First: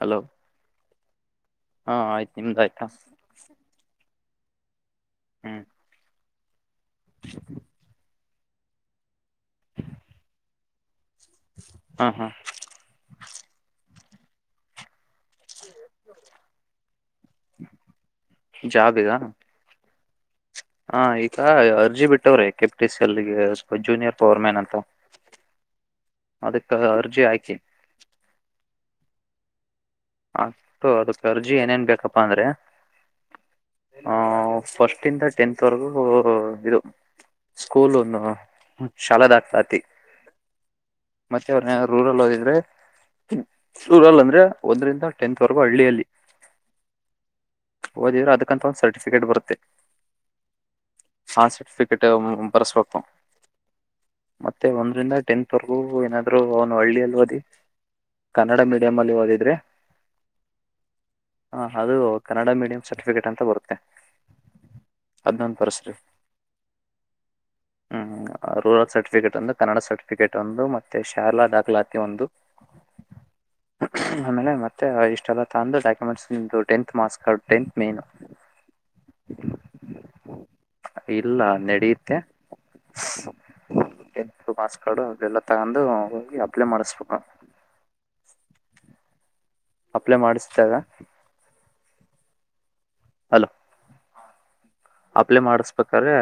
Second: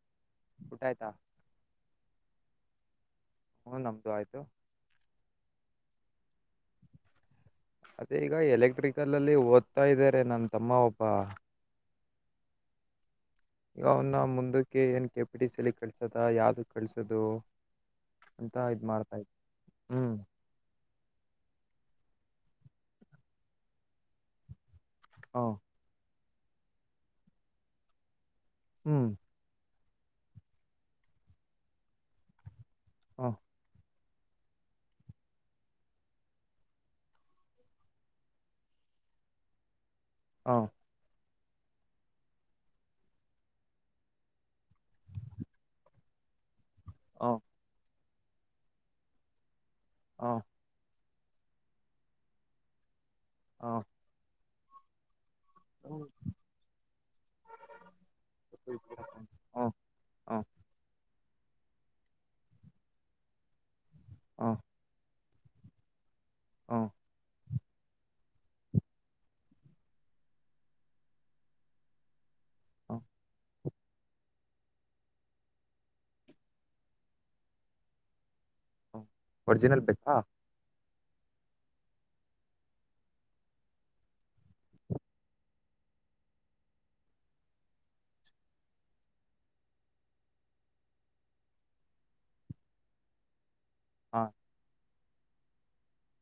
Hello ಊಟ ಆಯ್ತಾ ಹಾ ಆಯ್ತು ನಿಮ್ದ ಆಯ್ತಾ ಹಣ ನಮದು ಆಯ್ತ ಹ್ಮ್ ಅದೇ ಈಗ ಎಲೆಕ್ಟ್ರಿಕಲ್ತ ಅಲ್ಲಿ ಓದ್ತಾ ಇದಾರೆ ನನ್ ತಮ್ಮ ಒಬ್ಬ ಹಾ ಹಾ ಗ ಅವನ್ನ ಮುಂದಕ್ಕೆ ಏನ್ ಕೆ ಪಿ ಟ ಸಿಲ್ಲಿ ಕಳ್ಸದ ಯಾವ್ದು ಕಳಸೋದು ಅಂತ ಇದ ಮಾಡ್ತಾ ಇ ಹ್ಮ್. ಹ ಈಗ ಅರ್ಜಿ ಬಿಟ್ಟವ್ರೆ ಕೆಪಿ ಟ ಸಿ ಎಲ್ಲಿಗೆ ಜೂನಿಯರ್ ಪವರ್ ಮ್ಯಾನ್ ಅಂತ. ಹ ಅದಕ್ಕ ಅರ್ಜಿ ಹಾಕಿ. ಹ್ಮ್. ಅತು ಅದಕ್ ಅರ್ಜಿ ಏನೇನ್ ಬೇಕಪ್ಪಾ ಅಂದ್ರೆ. ಹ್ಮ. ಆ ಫಸ್ಟ್ ಇಂದ ಟೆಂತ್ ವರೆಗೂ ಇದು. ಸ್ಕೂಲ್ನ್ನು ಶಾಲಾ ದಾಖಲಾತಿ. ಹ. ಮತ್ತೆ ಅಣ್ಣಾ ರೂರಲ್ ಹದಿದ್ರೆ ರೂರಲ್ ಅಂದ್ರೆ. ಒಂದರಿಂದ ಟೆಂತ್ವರೆಗೂ ಹಳ್ಳಿಯಲ್ಲಿ. ಹ. ಓದಿದ್ರೆ ಅದಕ್ಕಂತ ಒಂದ್ ಸರ್ಟಿಫಿಕೇಟ್ ಬರುತ್ತೆ. ಹ. ಾನ್ ಸರ್ಟಿಫಿಕೇಟ್ ಬರ್ಸ್ಬೇಕು. ಹ. ಮತ್ತೆ ಒಂದರಿಂದ ಟೆಂತ್ ವರೆಗೂ ಏನಾದ್ರೂ ಅವನು ಹಳ್ಳಿಅಲ್ಲಿ ಓದಿ. ಕನ್ನಡ ಮೀಡಿಯಂ ಅಲ್ಲಿ ಓದಿದ್ರೆ. ಹ. ಹ ಅದು ಕನ್ನಡ ಮೀಡಿಯಂ ಸರ್ಟಿಫಿಕೇಟ್ ಅಂತ ಬರುತ್ತೆ. ಹ. ಅದನ್ನೊಂದ ತರ್ಸಿ. ಹ. ಹ್ಮ್ ರೂರಲ್ ಸರ್ಟಿಫಿಕೇಟ್ ಒಂದು ಕನ್ನಡ ಸರ್ಟಿಫಿಕೇಟ್ ಒಂದು ಮತ್ತೆ ಶಾಲಾ ದಾಖಲಾತಿ ಒಂದು. [inaudible] ಆಮೇಲೆ ಮತ್ತೆ ಇಷ್ಟೆಲ್ಲ ತಂದು documents tenth marks card tenth ಮೆನು. ಒರಿಜಿನಲ್ ಬೆೇಕಾ. ಇಲ್ಲ ನಡೆಯತ್ತೆ. ಮಾಸ್ ಕಾರ್ಡು ಅದೆಲ್ಲ ತಗೊಂಡು ಹೋಗಿ ಅಪ್ಲೈ ಮಾಡಸ್ಬೇಕು. [inaudible] ಅಪ್ಲೈ ಮಾಡಿಸತಾಗ. ಹಲೋ. ಹಾ. ಅಪ್ಲೈ ಮಾಡಸ್ಬೇಕಾದ್ರೆ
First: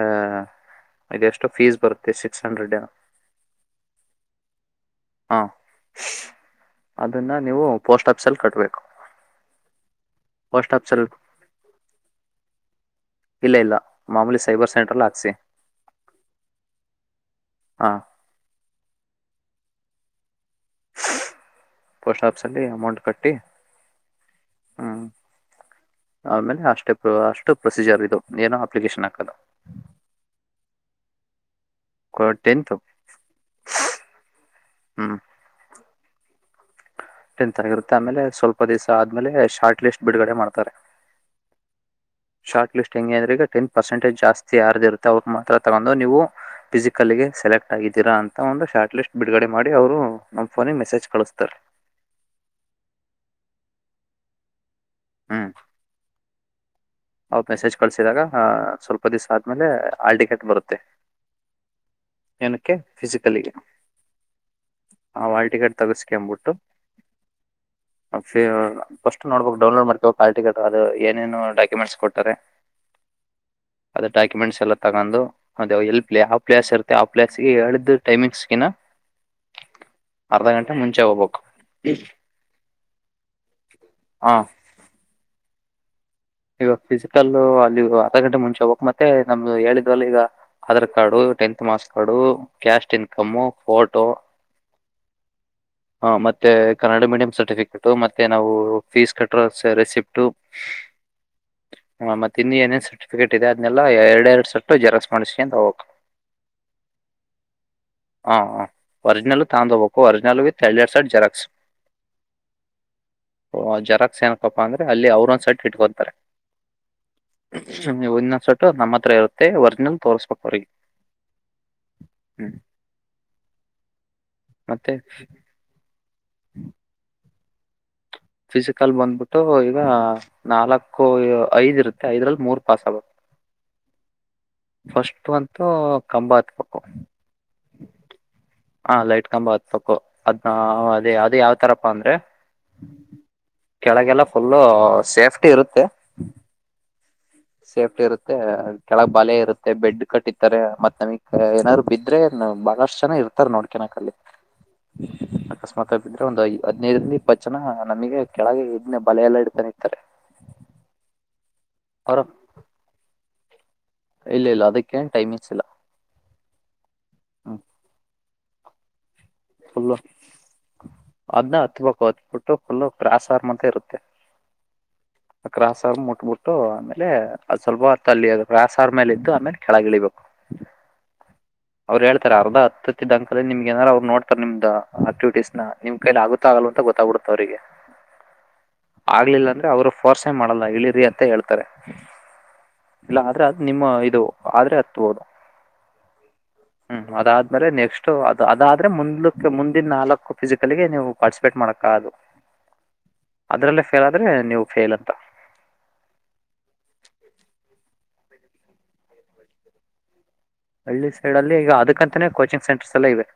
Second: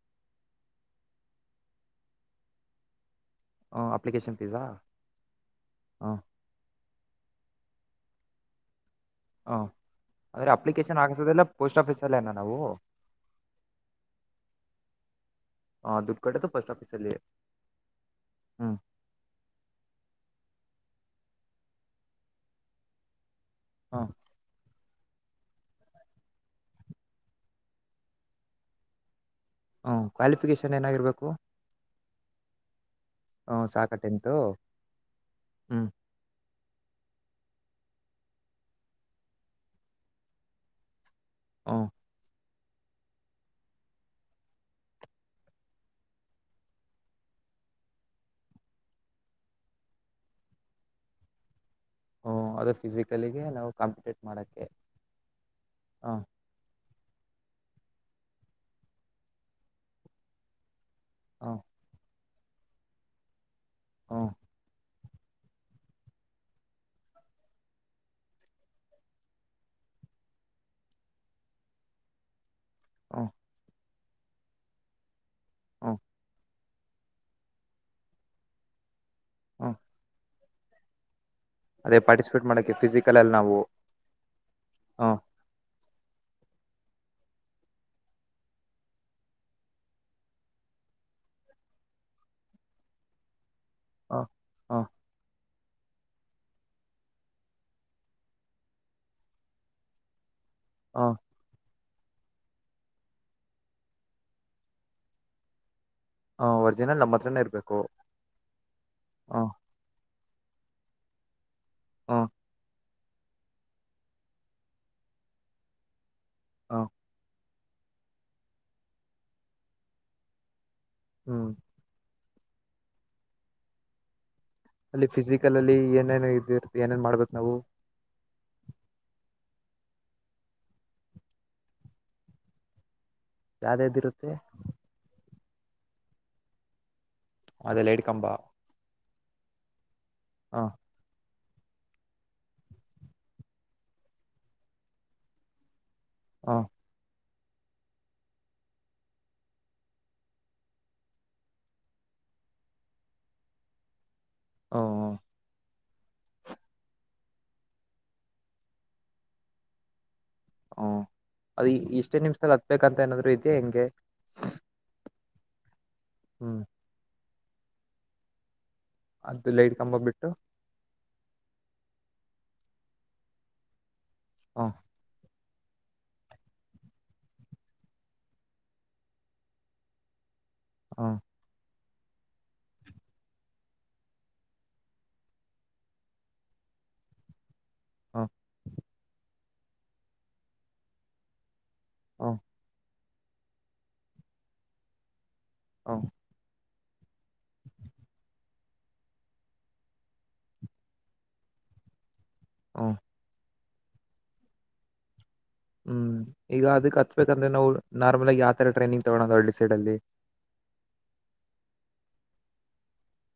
ಇ ಎಷ್ಟೋ ಫೀಸ್ ಬರುತ್ತೆ ಸಿಕ್ಸ್ ಹಂಡ್ರೆಡ್. ಹ ಅಪ್ಲಿಕೇಶನ್ ಫೀಸಾ. ಹಾ ಹ ಅದನ್ನ ನೀವು ಪೋಸ್ಟ್ ಆಫೀಸಲ್ಲಿ ಕಟ್ಬೇಕು. ಹಾ ಆದರೆ ಅಪ್ಲಿಕೇಶನ್ ಆಗಸೋದೆಲ್ಲ ಪೋಸ್ಟ್ ಆಫೀಸಲ್ಲೇ ಅನ ನಾವು. ಇಲ್ಲ ಇಲ್ಲ ಮಾಮೂಲಿ. ಸೈಬರ್ ಸೆಂಟ್ರಲ್ಲಿ ಹಾಕ್ಸಿ ಹ ದೂಡ್ಕಟ್ಟ ಪೋಸ್ಟ್ ಆಫಿಸ ಅಲ್ಲಿ ಹಾಂ ಹ್ಮ್. ಪೋಸ್ಟ್ ಆಫೀಸಲ್ಲಿ ಅಮೌಂಟ್ ಕಟ್ಟಿ. ಹಾ. ಹ್ಮ್ ಆಮೇಲೆ ಅಷ್ಟೇ ಅಷ್ಟು ಪ್ರೊಸೀಜರ್ ಇದು ಏನೋ ಅಪ್ಲಿಕೇಶನ್ ಹಾಕದು. ಹ್ಞ ಕ್ವಾಲಿಫಿಕೇಶನ್ ಏನಾಗಿರ್ಬೇಕು. ಟೆಂತು ಹ್ಮ ಸಾಕ ಟ್ಟೆಂತು ಹ್ಞೂ ಹ್ಮ್. ತರರುತ್ತೆ ಆಮೇಲೆ ಸ್ವಲ್ಪ ದಿವ್ಸ ಆದ್ಮೇಲೆ ಶಾರ್ಟ್ ಲಿಸ್ಟ್ ಬಿಡುಗಡೆ ಮಾಡ್ತಾರೆ. ಹ. ಶಾರ್ಟ್ ಲಿಸ್ಟ್ ಹೆಂಗೆ ಅಂದ್ರೆ ಈಗ ಟೆನ್ ಪರ್ಸೆಟೇಜ್ ಜಾಸ್ತಿ ಯಾರ್ದ ಇತ್ತ ಅವಿಗೆ ಮಾತ್ರ ತಗೊಂಡು ನೀವು. ಫಿಸಿಕಲ್ಗೆ ಸೆಲೆಕ್ಟ್ ಆಗಿದ್ದೀರಾ ಅಂತ ಒಂದು ಶಾರ್ಟ್ ಲಿಸ್ಟ್ ಬಿಡುಗಡೆ ಮಾಡಿ ಅವರು ನಮ್ಮ ಫೋನಿಗೆ ಮೆಸೇಜ್ ಕಳಿಸ್ತಾರೆ. ಹ ಅದು ಫಿಸಿಕಲಿಗೆ ನಾವು ಕಾಂಪಿಟೇಟ್ ಮಾಡಕ್ಕೆ ಹ್ಞೂ ಹಾ. ಅವ್ರು ಮೆಸೇಜ್ ಕಳಸಿದಾಗ ಸ್ವಲ್ಪ ದಿವಸ ಆದ್ಮೇಲೆ ಹಾಲ್ ಟಿಕೆಟ್ ಬರುತ್ತೆ ಹಾ ಏನಕ್ಕೆ ಫಿಸಿಕಲಿಗೆ ಹಾ ಹಾಲ್ ಟಿಕೆಟ್ ತಗಸ್ಕೊಂಬಬಿಟ್ಟು ಫಸ್ಟ್ ನೋಡ್ಬಕ್ ಡೌನ್ಲೋಡ್ ಮಾಡ್ಕೊಕ್ ಕಾಲ್ ಟಿಕೆಟ್ ಅದು ಏನೇನು ಡಾಕ್ಯುಮೆಂಟ್ಸ್ ಕೊಟ್ಟಾರೆ ಹ್ಮ ಅದ ಡಾಕ್ಯುಮೆಂಟ್ಸ್ ಎಲ್ಲ ತಗೊಂಡು ಹ ಎಲ್ಪ್ ಯಾವ ಪ್ಲೇಸ್ರ್ ಆ ಪ್ಲೇಸ್ಗೆ ಹೇಳಿದ್ದ ಟೈಮಿಂಗ್ಸ್ಗೆಿನ ಹಾ ಅರ್ಧ ಗಂಟೆ ಮುಂಚೆ ಹೋಗ್ಬೇಕು ಅದೇ ಪಾರ್ಟಿಸಿಪೇಟ್ ಮಾಡಕೆ ಫಿಸಿಕಲ್ ಅಲ್ಲಿ ನಾವು ಹಾ ಹ ಇವಾಗ ಫಿಸಿಕಲ್ ಅಲ್ಲಿ ಅರ್ಧ ಗಂಟೆ ಮುಂಚೆ ಹೋಗಕ್ ಮತ್ತೆ ನಮ್ದು ಹೇಳಿದ್ವಲ್ಲ ಈಗ Aadhaar card tenth marks card cash income photo ಹ ಹ ಹ ಮತ್ತೆ ಕನ್ನಡ ಮೀಡಿಯಂ ಸರ್ಟಿಫಿಕೇಟ ಮತ್ತೆ ನಾವು ಫೀಸ್ ಕಟ್ಟರ ರೆಸಿಪ್ಟು ಹಾ ಹ ಮತ್ತ ಇಂದು ಏನೇನ್ ಸರ್ಟಿಫಿಕೇಟ್ ಇದೆ ಅದ್ನೆಲ್ಲ ಎರಡೆ ಎರಡು ಸಟ್ಟು ಜೆರಾಕ್ಸ್ ಮಾಡಿಸಕ ಅಂತ ಹೋಗಕ್ ಹ ಒರಿಜಿನಲ್ ನಮ್ಮ ಹತ್ರನೇ ಇರ್ಬೇಕು ಹ ಒರಿಜಿನಲ್ ಹ ತ ಹೋಗಬೇಕು ಜೆರಾಕ್ಸ್ ಹಾ ಓ ಜೆರಾಕ್ಸ್ ಏನಕಪ್ಪಾ ಅಂದ್ರೆ ಅಲ್ಲಿ ಅವ್ರೊಂದ್ ಸೈಡ್ ಇಟ್ಕೊತಾರೆ ಹಾ ವು ಇನ್ನೊಂದ ಸಟ್ಟು ನಮ್ಮ ಹತ್ರ ಇರುತ್ತೆ ವರ್ಜಿನಲ್ ತೋರ್ಸ್ಬೇಕ ಅವ್ರಿ ಹ್ಮ್ ಹ್ಮ್ ಮತ್ತೆ ಅಲ್ಲಿ ಫಿಸಿಕಲ್ ಅಲ್ಲಿ ಏನೇನು ಇದ ಇರ್ ಏನೇನ್ ಮಾಡ್ಬೇಕು ನಾವು ಫಿಸಿಕಲ್ ಬಂದ್ಬಿಟ್ಟು ಈಗ ನಾಲ್ಕು ಐದ್ ಇರುತ್ತೆ ಐದ್ರಲ್ಲಿ ಮೂರ್ ಪಾಸ್ ಆಗು ಯಾವ್ದ್ದ್ ಇರುತ್ತೆ ಫಸ್ಟ್ ಅಂತೂ ಕಂಬ ಹತ್ಬೇಕ್ಕು ಅಲ್ಲ ಎಡ್ಕಂಬಾ ಹ ಲೈಟ್ ಕಂಬ ಹತ್ಪಕ್ಕು ಅದೇ ಅ ಯಾವ ಹತಾರಪ್ಪ ಅಂದ್ರೆ ಕೆಳಗೆಲ್ಲ ಫುಲ್ಲ ಸೇಫ್ಟಿ ಇರುತ್ತೆ ಹಾ ಸೇಫ್ಟಿ ಇರುತ್ತೆ ಕೆಳಗ್ ಬಾೆ ಇರುತ್ತೆ ಬೆಡ್ ಕಟ್ಟತಾರೆ ಮತ್ತತ್ ನಮಗ್ ಏನಾದ್ರು ಬಿದ್ರೆ ಬಹಳಷ್ಟು ಜನ ಇರ್ತ ನೋಡ್ಕಿನಕ್ ಅಲ್ಲಿ ಹ ಮತ್ತ ಬಿದ್ರೆ ಒಂದು ಹದ್ೈದರಿಂದ ಇಪ್ಪತ್ತು ಜನ ನಮಗೆ ಕೆಳಗೆ ಎದ್ ಬಲ ಎಲ್ಲಾ ಇಡ್ತಾನೆ ಇರ್ತಾರೆ ಹ ಅದು ಇಷ್ಟೇ ಅವ್ರ ನಿಮ್ಷದಲ್ಲಿ ಹತ್ಬೇಕಂತ ಏನಾದ್ರು ಇದೆಯಾ ಹೆಂಗೆ ಸಿಲ ಹ್ಮ್ ಅದು ಲೈಟ್ ಕಂಬ ಫುಲ್ಲು ಬಿಟ್ಟು ಅದನ್ನ ಹತ್ಬೇಕು ಹೊತ್ಬಿಟ್ಟು ಫುಲ್ಲು ಕ್ರಾಸಾರ ಅಂತ ಇರುತ್ತೆ ಹಾ ಕ್ರಾಸಾರ ಮುಟ್ಬಿಟ್ಟು ಆಮೇಲೆ ಅದು್ ಸ್ವಲ್ಪ ಹೊರ್ತ ಅಲ್ಲಿ ಕ್ರಾಸಾರ ಮೇಲೆ ಇದ್ದು ಆಮೇಲೆ ಕೆಳಗಿಳಿಬೇಕು ಹಾ ಅವ್ರು ಹೇಳ್ತ ಅರ್ಧ ಹತ್ತಿದ್ದ ದಂಕಾಲ ನಿಮಗೆ ನಾರ ಅವ್ರರು ನೋ ನಿಮ್ದ್ ಆಕ್ಟಿವಟೀಸ್ ನ ನಿಮ್ ಕೈಲಿ ಆಗುತ್ತಾ ಆಗಲ್ಲ ಅಂತ ಗೊತ್ತಾಗ ಬಿಡುತ್ತೆ ಅವ್ರರಿಗೆ ಹ ಆಗ್ಲಿಲ್ಲ ಅಂದ್ರೆ ಅವರು ಫೋರ್ಸೆ ಮಾಡಲ್ಲ ಇಳಿರಿ ಅಂತ ಹೇಳ್ತಾರೆ ಹಾ ಇಲ್ಲ ಆದ್ರೆ ಅದ್ ನಿಮ್ಮ ಇದು ಆದ್ರೆ ಹತ್ಬೋದು. ಹ. ಹ್ಮ್ ಅದಾದ್ಮೇಲೆ ನೆಕ್ಸ್ಟ್ ಅದ ಅದಾದ್ರ. ಮುಂದಲಿಕ್ಕೆ ಮುಂದಿನ ನಾಲ್ಕು ಫಿಸಸಿಕಲ್ಗೆ ನೀವು ಪಾರ್ಟಿಸಿಪೇಟ್ ಮಾಡಕ ಅದು. ಹಾ. ಅದ್ರಲ್ಲೇ ಫೇಲ್ ಆದ್ರೆ ನೀವು ಫೇಲ್ ಅಂತ. ಹ್ಮ್ ಈಗ ಅದಕ್ ಹತ್ಬೇಕಂದ್ರೆ ನಾವು ನಾರ್ಮಲ್ ಆಗಿ ಯಾವತರ ಟ್ರೈನಿಂಗ್ ತಗೋಳದ ಹಳ್ಳಿ ಸೈಡ್ ಅಲ್ಲಿ. ಹಳ್ಳಿ ಸೈಡ್ ಅಲ್ಲಿ ಈಗ ಅದಕ್ಕಂತನೇ ಕೋಚಿಂಗ್ ಸೆಂಟರ್ಸ್ ಎಲ್ಲ ಇವೆ.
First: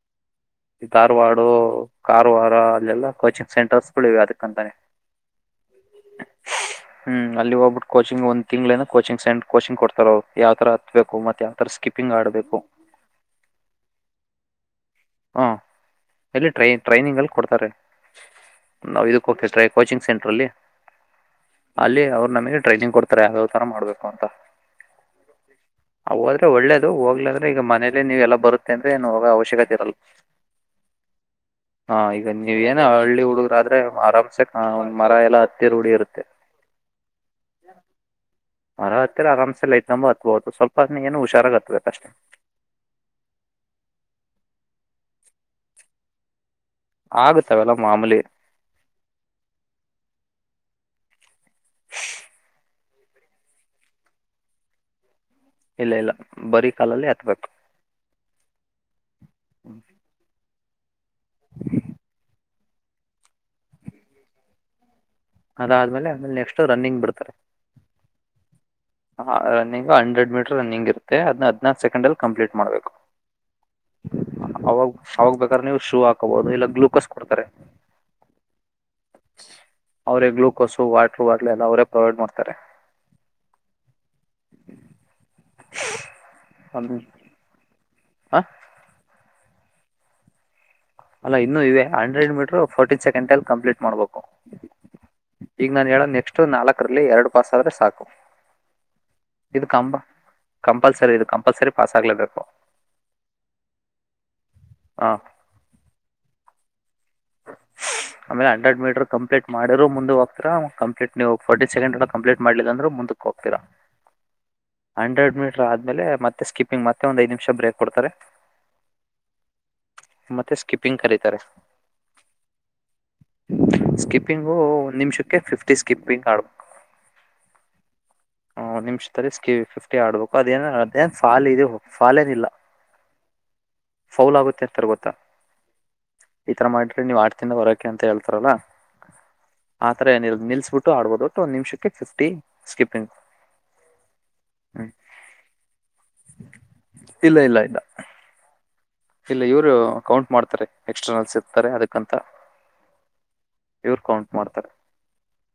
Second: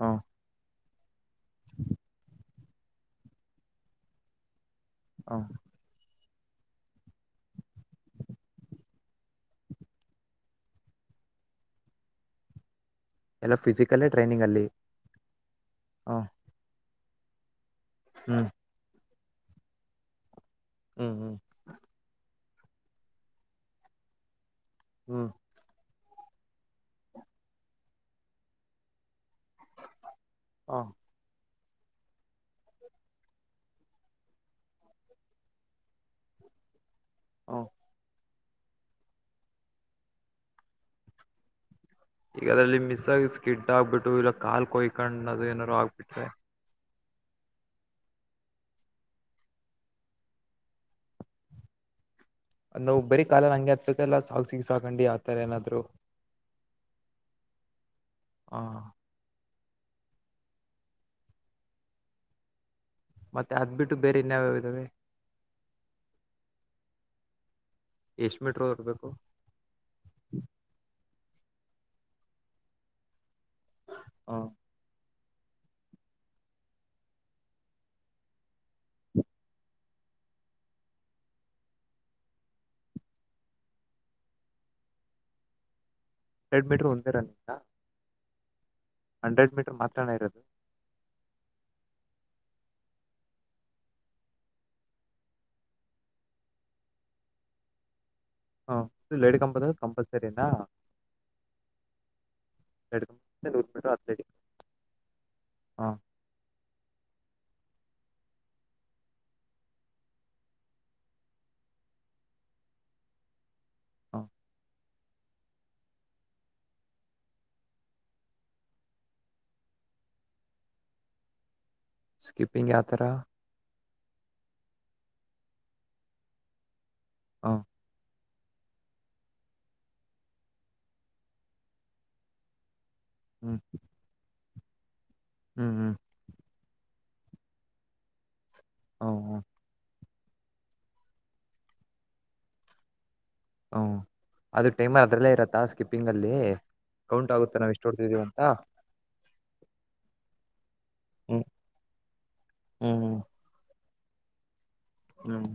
ಹಾ. ಧಾರವಾಡ ಕಾರವಾರ ಅಲ್ಲೆಲ್ಲಾ ಕೋಚಿಂಗ್ ಸೆಂಟರ್ಸ್ಗಳಿವೆ ಅದಕ್ಕಂತಾನೆ. ಹಾ. ಹ್ಮ್ ಅಲ್ಲಿ ಹೋಗ್ಬಿಟ್ಟ ಕೋಚಿಂಗ ಒಂದ್ ತಿಂಗಳ ಏನೋ ಕೋಚಿಂಗ್ ಸೇಂಟ್ ಕೋಚಿಂಗ್ ಕೊಡ್ತಾರ ಅವರು ಯಾವ್ ತರ ಹತ್ಬೇಕು ಮತ್ ಯಾವ ತರ ಸ್ಕಿಪ್. ಪಿಂಗ್ ಆಡ್ಬೇಕು. ಎಲ್ಲ ಫಿಸಿಕಲ್ಲೇ ಟ್ರೈನಿಂಗ್ ಅಲ್ಲಿ. ಹಾ ಹಾ ಎಲ್ಲಿ ಟ್ರೈ ಟ್ರೈನಿಂಗ ಅಲ್ಲಿ ಕೊಡ್ತಾರೆ ಹ್ಮ್ ನಾ. ಓಕೆ ಕೋಚಿಂಗ್ ಸೆಂಟ್ರಲ್ಲಿ ಹ್ಮ್ ಹ್ಮ್ ಅಲ್ಲಿ ಅವ್ರು ನಮಗೆ. ಟ್ರೈನಿಂಗ್ ಕೊಡ್ತಾರೆ ಯಾವ್ಯಾವ ತರ ಮಾಡ್ಬೇಕು ಅಂತ. ಹ್ಮ್. ಹೋದ್ರೆ ಒಳ್ಳೇದು ಹೋಗ್ಲಿಲ್ಲ ಅಂದ್ರೆ ಈಗ ಮನೆಲ್ಲೆ ನೀವೆಲ್ಲ ಬರುತ್ತೆ ಅಂದ್ರೆ ಏನು ಹೋಗೋ ಅವಶ್ಯಕತೆ ಇರಲ್ಲ. ಹಾ. ಹಾ ಈಗ ನೀವ ಏನ ಹಳ್ಳಿ ಹುಡುಗ್ರಾದ್ರೆ ಆರಾಮ್ಸೆ ಒಂದ್ ಮರ ಎಲ್ಲಾ ಹತ್ತಿರ ರೂಡಿ ಇರುತ್ತೆ. [inaudible] ಮರ ಹತ್ತಿರ ಆರಾಮ್ಸೆ ಲೈಟ್ ಕಂಬ ಹತ್ಬಹುದು ಸ್ವಲ್ಪ ಏನು ಹುಷಾರಾಗ ಹತ್ಬೇಕು ಅಷ್ಟೆ. ಈಗದ್ರಲ್ಲಿ ಮಿಸ್ ಆಗ ಸ್ಕಿಡ್ ಆಗ್ಬಿಟ್ಟು ಇಲ್ಲ ಕಾಲ್ ಕೊಯ್ಕೊಂಡ್ ಅದು ಏನಾದಾರರು ಆಗ್ಬಿಟ್ರೆ. ಆಗತ್ತ ಅವೆಲ್ಲ ಮಾಮಲಿ. ನಾವು ಬರಿ ಕಾಲ ಹಂಗೆ ಆತಕ್ಕಲ್ಲ ಸಾಗ ಸಿಗ ಸಾಕೊಂಡಿ ಆ. ಇಲ್ಲ ಇಲ್ಲ ಬರಿ ಕಾಲಲ್ಲಿ ಹತ್ಬೇಕು. ಹಾ. ಹ್ಮ್. [inaudible] ಮತ್ತೆ ಅದ್ ಬಿಟ್ಟು ಬೇರೆ ಇನ್ಯಾವ್ಯಾವು ಇದ್ದಾವೆ. ಅದಾದ್ಮೇಲೆ ನೆಕ್ಸ್ಟ್ ರನ್ನಿಂಗ್ ಬಿಡ್ತಾರೆ. ಎಷ್ಟು ಮೀಟ್ರೂ ಹೊ. ಹಾ ರನ್ನಿಂಗ್ ಹಂಡ್ರೆಡ್ ಮೀಟರ್ ರನ್ನಿಂಗ್ ಇರುತ್ತೆ ಅದ್ ಹದಿನಾರು ಸೆಕೆಂಡ್ ಅಲ್ಲಿ ಕಂಪ್ಲೀಟ್ ಮಾಡ್ಬೇಕು. ಹ ಅವಾಗ. ಆವಾಗ ಬೇಕಾದ್ರೆ ನೀವು ಶೂ ಹಾಕೋಬಹುದು ಇಲ್ಲ ಗ್ಲೂಕೋಸ್ ಕೊಡ್ತಾರೆ. ಅವರೇ ಗ್ಲುೂಕೋಸ ವಾಟ್ರು ಆಗ್ಲೆ ಎಲ್ಲ ಅವರೇ ಪ್ರೊವೈಡ್ ಮಾಡ್ತಾರೆ. [inaudible] ಎರೆಡ್ ಮೀಟರು ಒಂದೇ ರನ್ನಂತ. ಹ. ಹಂಡ್ರೆಡ್ ಮೀಟರ್ ಮಾತ್ರನೇ ಇರೋದು. ಅಲ್ಲ ಇನ್ನು ಇವೆ ಹಂಡ್ರೆಡ್ ಮೀಟರು ಫೋರ್ಟಿ ಸೆಕೆಂಡ್ ಅಲ್ಲಿ ಕಂಪ್ಲೀಟ್ ಮಾಡ್ಬೇಕು. ಈಗ ನಾನ್ ಹೇಳದ ನೆಕ್ಸ್ಟ್ ನಾಲ್ಕರಲ್ಲಿ ಎರಡು ಪಾಸ್ ಆದ್ರೆ ಸಾಕು. ಲೇಡಿ ಇದು ಕಂಬದ ಕಂಪ ಕಂಪಲ್ಸರಿನಾ ಕಂಪಲ್ಸರಿ ಇದು ಕಂಪಲ್ಸರಿ ಪಾಸ್ ಆಗ್ಲೇಬೇಕು. ಎರಡು [inaudible] ಹಾ. [inaudible] ಆಮೇಲೆ ಹಂಡ್ರೆಡ್ ಮೀಟರ್ ಕಂಪ್ಲೀಟ್ ಮಾಡಿದ್ರು ಮುಂದೆ ಹೋಗ್ತರ ಕಂಪ್ಲೀಟ್ ಫೋರ್ಟಿ ಸೆಕೆಂಡ್ ಕಂಪ್ಲೀಟ್ ಮಾಡಲಿಲ್ಲ ಅಂದ್ರೆ. ಹೋಗ್ತೇರ. ಹಾ ಹಂಡ್ರೆಡ್ ಮೀಟರ್ ಆದ್ಮೇಲೆ ಮತ್ತೆ ಸ್ಕಿಪಿಂಗ್ ಮತ್ತೆ ಒಂದ್ ಐದ್ ನಿಮಿಷ ಬ್ರೇಕ್ ಕೊಡ್ತಾರೆ. ಮತ್ತೆ ಸ್ಕಿಪ್ಪಿಂಗ್ ಕರೀತಾರೆ. ಸ್ಕಿಪಿಂಗ್ ಯತಾರ. ಸ್ಕಿಪಿಂಗು ವನ್ ನಿ‍ಮಿಷಕ್ಕೆ ಫಿಫ್ಟಿ ಸ್ಕಿಪಿಂಗ್ ಆಡ್ಬೇಕು. ಹಾ ನಿಮಿಷದಲ್ಲಿ ಫಿಫ್ಟಿ ಆಡ್ಬೇಕು ಅದೇನ್ ಏನ್ ಫಾಲ್ ಇ ಫಾಲಏನ ಇಲ್ಲ. ಹ್ಮ ಆಗುತ್ತೆ ಅಂತ ಗೊತ್ತ. ಹ್ಮ್ ಹ್ಮ್ ಈತರ ಮಾಡ್ರಿ ನೀವು್ ಆಟದಿಂದ ಹೂರಕೆ ಅಂತ ಹೇಳ್ತಾರಲ್ಲ ಹ ಹ ನಿಲ್ಸ್ಬಿಟ್ಟು ಆಡ್ಬೋದು ಒಂದ ನಿಮಿಷಕ್ಕೆ ಫಿಫ್ಟಿ ಸ್ಕಿಪಿಂಗ್. ಹ್ಮ ಅದು ಟೈಮರ್ ಅದ್ರಲ್ಲೇ ಇರತ್ತಾ ಸ್ಕಿಪ್ಪಿಂಗ್ ಅಲ್ಲಿ. ಕೌಂಟ್ ಇಲ್ಲ ಆಗುತ್ತೆ ಇಲ್ಲ ನಾವವು ಇಲ್ಲ ಎಷ್ಟ ಹೊಡ್ತಿದೀವಿ ಅಂತ. ಇಲ್ಲ ಇವರು ಕೌಂಟ್ ಮಾಡ್ತಾರೆ ಎಕ್ಸ್ಟರ್ನಲ್ಸ್ ಹ್ಮ್ ಇರ್ತಾರೆ ಅದಕ್ಕಂತ. ಹ್ಮ್ ಇವರು ಕೌಂಟ್ ಮಾಡ್ತಾರೆ. ಹ್ಮ್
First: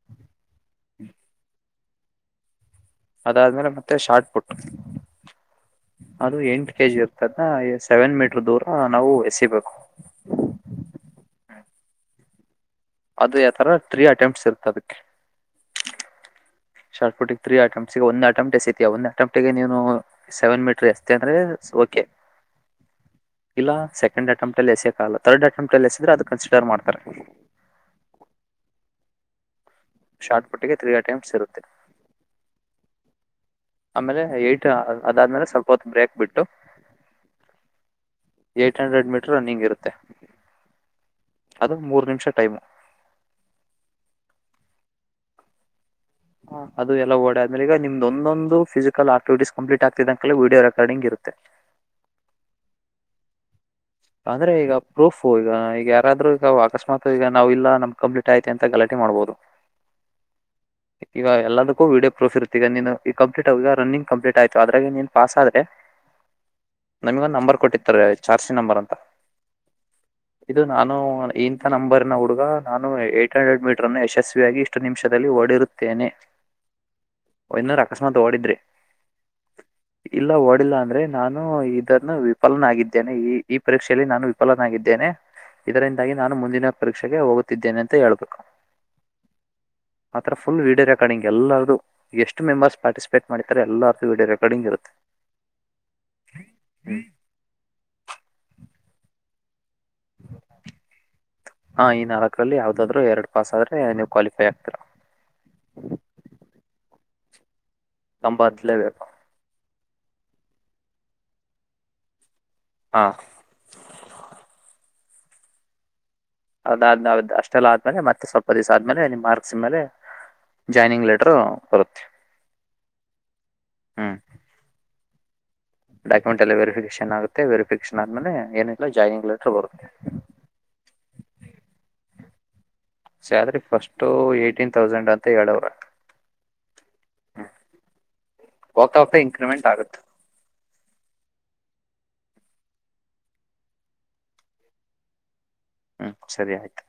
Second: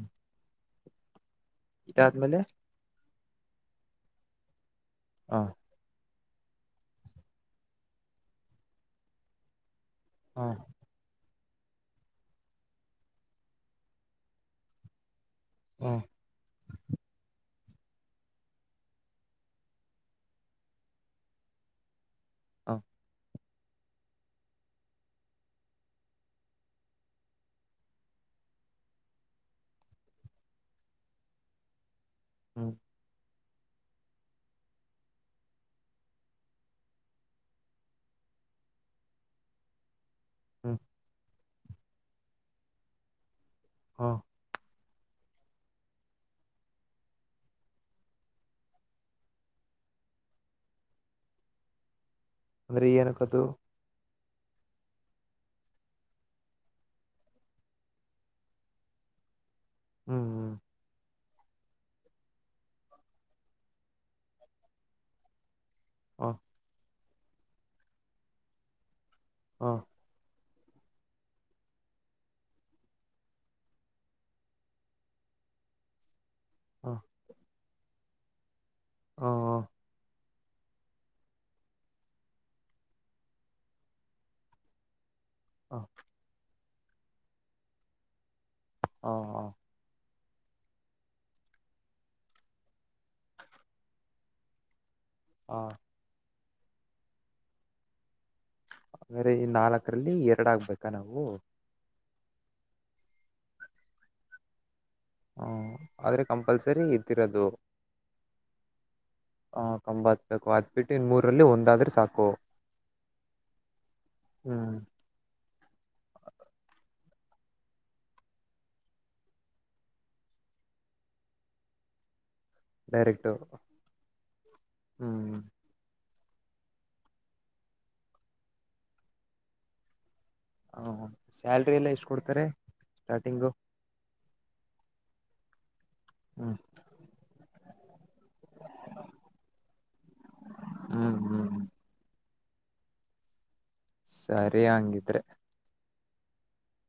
[inaudible] ಇದಾದ್ಮೇಲೆ. ಅದಾದ್ಮೇಲೆ ಮತ್ತೆ ಶಾರ್ಟ್ ಪುಟ್. ಹಾ ಅದು ಎಂಟು ಕೆ ಜಿ ಇರ್ತದ ಸೆವೆನ್ ಮೀಟರ್ ದೂರ ನಾವು ಎಸಿಬೇಕು. ಹಾ ಅದು ಯಾವಥರ ತ್ರೀ ಅಟೆಂಪ್ಟ್ಸ್ ಇರ್ತ ಅದಕ್ಕೆ. ಹ್ಮ್ ಶಾರ್ಟ್ಪಟ್ ತ್ರೀ ಅಟೆಂಪ್ಸ್ ಒಂದಂದು ಅಟೆಂ್ಟಟ್ ಎಸ ಒಂದು ಅಟೆಂಪ ಗೆ ನೀನು ಸೆವೆನ್ೀರ್ ಎಸ್ ಅಂದ್ರೆ. ಓಕೆ. [unintelligible] ಇಲ್ಲ ಸೆಕೆಂಡ್ ಅಟೆಂಪ್ಟ್ ಅಲ್ಲಿ ಎಸೋಕಲ್ಲ ತರ್ಡ್ ಅಟೆಂ್ಟ್ ಅಲ್ಲಿ ಎಸಿದ್ರೆ ಅದ ಕನ್ಸಿರ್ ಮಾಡ್ತಾರೆ. ಶಾರ್ಟ್ ಪಟ್ಟಿಗೆ ತ್ರೀ ಅಟೆಂಪ್ಟ್ಸ್ ಇರುತ್ತೆ. ಹ್ಮ್ ಆಮೇಲೆ ಏಟ್ ಅದಾದ್ಮೇಲೆ ಸ್ವಲ್ಪ ಹೊತ್ತು ಬ್ರೇಕ್ ಬಿಟ್ಟು ಏಟ್ ಹಂಡ್ರೆಡ್ ಮೀಟರ್ ರನ್ನಿಂಗ್ ಇರುತ್ತೆ. ಹ್ಮ ಅದು ಮೂರು ನಿಮಿಷ ಟೈಮು. ಹಾ ಹಾ ಅದುದೆಲ್ಲ ಡೆ ಆದೇಲೆ ಈಗ ನಿದೊನಂದು ಫಿಕಲ್ ಆಕ್ಟಿಟ ಕಂಪ್ಲೀ ಆಗ್ತಿದೆ ಅ ಕೇಳ ವಡಿಯೋ ರೆಕಾರ್ಡಿಂಗ್ ಇರುತ್ತೆ. [unintelligible] [unintelligible] ಕದು ಅಂದ್ರೆ ಈಗ ಪ್ರೂಫು ಈಗ ಈಗ ಯಾರಾದ್ರರು ಈಗ ಅಕಸ್ಮಾತ್ ಈಗ ನಾವವು ಇಲ್ಲ ನಮ್ ಕಂಪ್ಲೀಟ್ ಆಯತಿ ಅಂತ ಗಲಾಟೆ ಮಾಡ್ಬೋದು‌. ಹ್ಮ್ ಹ್ಮ್ ಈಗ ಎಲ್ಲದಕ್ಕೂ ವಿಡಿಯೋ ಪ್ರೂಫ್ ಇರುತ್ತ ಈಗ ನೀನು ಈ ಕಂಪ್ಲೀಟ್ ಈ ರಿಂಗ್ ಕಂಪ್ಲೀಟ್ ಆಯ್ತು ಅದ್ರಗ್ ನೀನ್ ಪಾಸ್ ಆದ್ರೆ ಹಾ ನಮಗೊಂದ್ ನಂಬರ್ ಕೊಟ್ಟಿತ್ತಾರೆ ಚಾರ್ಸಿ ನಂಬರ್ ಅಂತ. ಹಾ ಇದು ನಾನು ಇಂತ ನಂಬರ್ನ ಹುಡುಗ ನಾನು ಏಟ್ ಹಂಡ್ರೆಡ್ ಮೀಟರ್ ನ ಯಶಸ್ವಿಯಾಗಿ ಇಷ್ಟು ನಿಮಿಷದಲ್ಲಿ ಓಡಿರುತ್ತ ತೇನೆ. ಹಾ ವಿನ್ನೂರ್ ಅಕಸ್ಮಾತ್ ಓಡಿದ್ರೆ. ಹ ಹ ಇಲ್ಲ ಓಡಿಲ್ಲ ಅಂದ್ರೆ ನಾನು ಇದನ್ನು ವಿಫಲನಾಗಿದ್ದೇನೆ ಈ ಈ ಪರೀಕ್ಷೆಯಲ್ಲಿ ನಾನು ವಿಫಲನಾಗಿದ್ದೇನೆ. ಹ ಹ ಇದರಿಂದಾಗಿ ನಾನು ಮುಂದಿನ ಪರೀಕ್ಷೆಗೆ ಹೋಗುತ್ತಿದ್ದೇನೆ ಅಂತ ಹೇಳ್ಬೇಕು. ಹಾ ಹಾ. ಆ ಥರ ಫುಲ್ ವಡಿಯೋ ರೆಕಾರ್ಡಿಂಗ್ ಎಲ್ಲಾರದು ಎಷ್ಟು ಮೆಂಬರ್ಸ್ ಪಾರ್ಟಿಸಿಪೇಟ್ ಮಾಡತಾರೆ ಎಲ್ಲಾರದು ವಿ ಡಿಯೋ ರೆಕಾರ್ಡಿಂಗ್ ಇರುತ್ತೆ. ಹಾ [inaudible] ಹ್ಮ ಹ್ಮ್ [inaudible] ಆದೇರೆ ನಾಲ್ಕರಲ್ಲಿ ಎರಡು ಆಗ್ಬೇಕಾ ನಾವು. ಹ ಈ ನಾಲ್ಕರಲ್ಲಿ ಯಾವ್ದಾದ್ರು ಎರಡು ಪಾಸ್ ಆದ್ರೆ ನೀವು ಕ್ವಾಲಿಫೈ ಆಗ್ತೀರ. ಹ್ಮ ಆದ್ರೆ ಕಂಪಲ್ಸರಿ ಇದ್ದಿರೋದು. ಕಂಬ ಹಾತ್ಲೇಬೇಕು. ಹ ಕಂಬ ಹತ್ಬೇಕು ಅದ್ ಬಿಟ್ಟು ಇನ್ ಮೂರಲ್ಲಿ ಒಂದಾದ್ರೆ ಸಾಕು. ಹಾ ಹ್ಮ್ [inaudible] ಅದಾದ ಆದ್ಮ್ದ್ ಅಷ್ಟೆಲ್ಲ ಆದ್ಮೇಲೆ ಮತ್ತೆ ಸ್ವಲ್ಪ ದಿವಸ ಆದ್ಮೇಲೆ ನಿಮ್ ಮಾರ್ಕ್ಸ್ಮೇಲೆ. ಜಾಯ್ನಿಂಗ್ ಲೆಟರು ಬರುತ್ತೆ. ಡೈರೆಕ್ಟ್ ಹ್ಮ್ ಹ್ಮ್. ಡಾಕ್ಯುಮೆಂಟ್ ಎಲ್ಲ ವೆರಿಫಿಕೇಶನ್ ಆಗುತ್ತೆ ವೆರಿಫಿಕೇೇಶನ್ ಆದ್ಮೇಲೆ ಏನಿಲ್ಲ ಜಾಯನಿಂಗ್ ಲೆಟರ್ ಬರುತ್ತೆ. ಸ್ಯಾಲ್ರಿ ಎಲ್ಲ ಎಷ್ಟ್ ಕೊಡ್ತಾರೆ. Starting salary first eighteen thousand ಅಂತ ಹೇಳವ್ರ. ಹ್ಮ್ [inaudible] ಹೋಗ್ತವತ ಇನ್ಕ್ರಿಮೆಂಟ್ ಆಗುತ್ತ. ಹ್ಮ್ ಹ್ಮ್. ಸರಿ ಅಂಗಿದ್ರೆ. ಹ್ಮ್ ಸರಿ ಆಯ್ತು.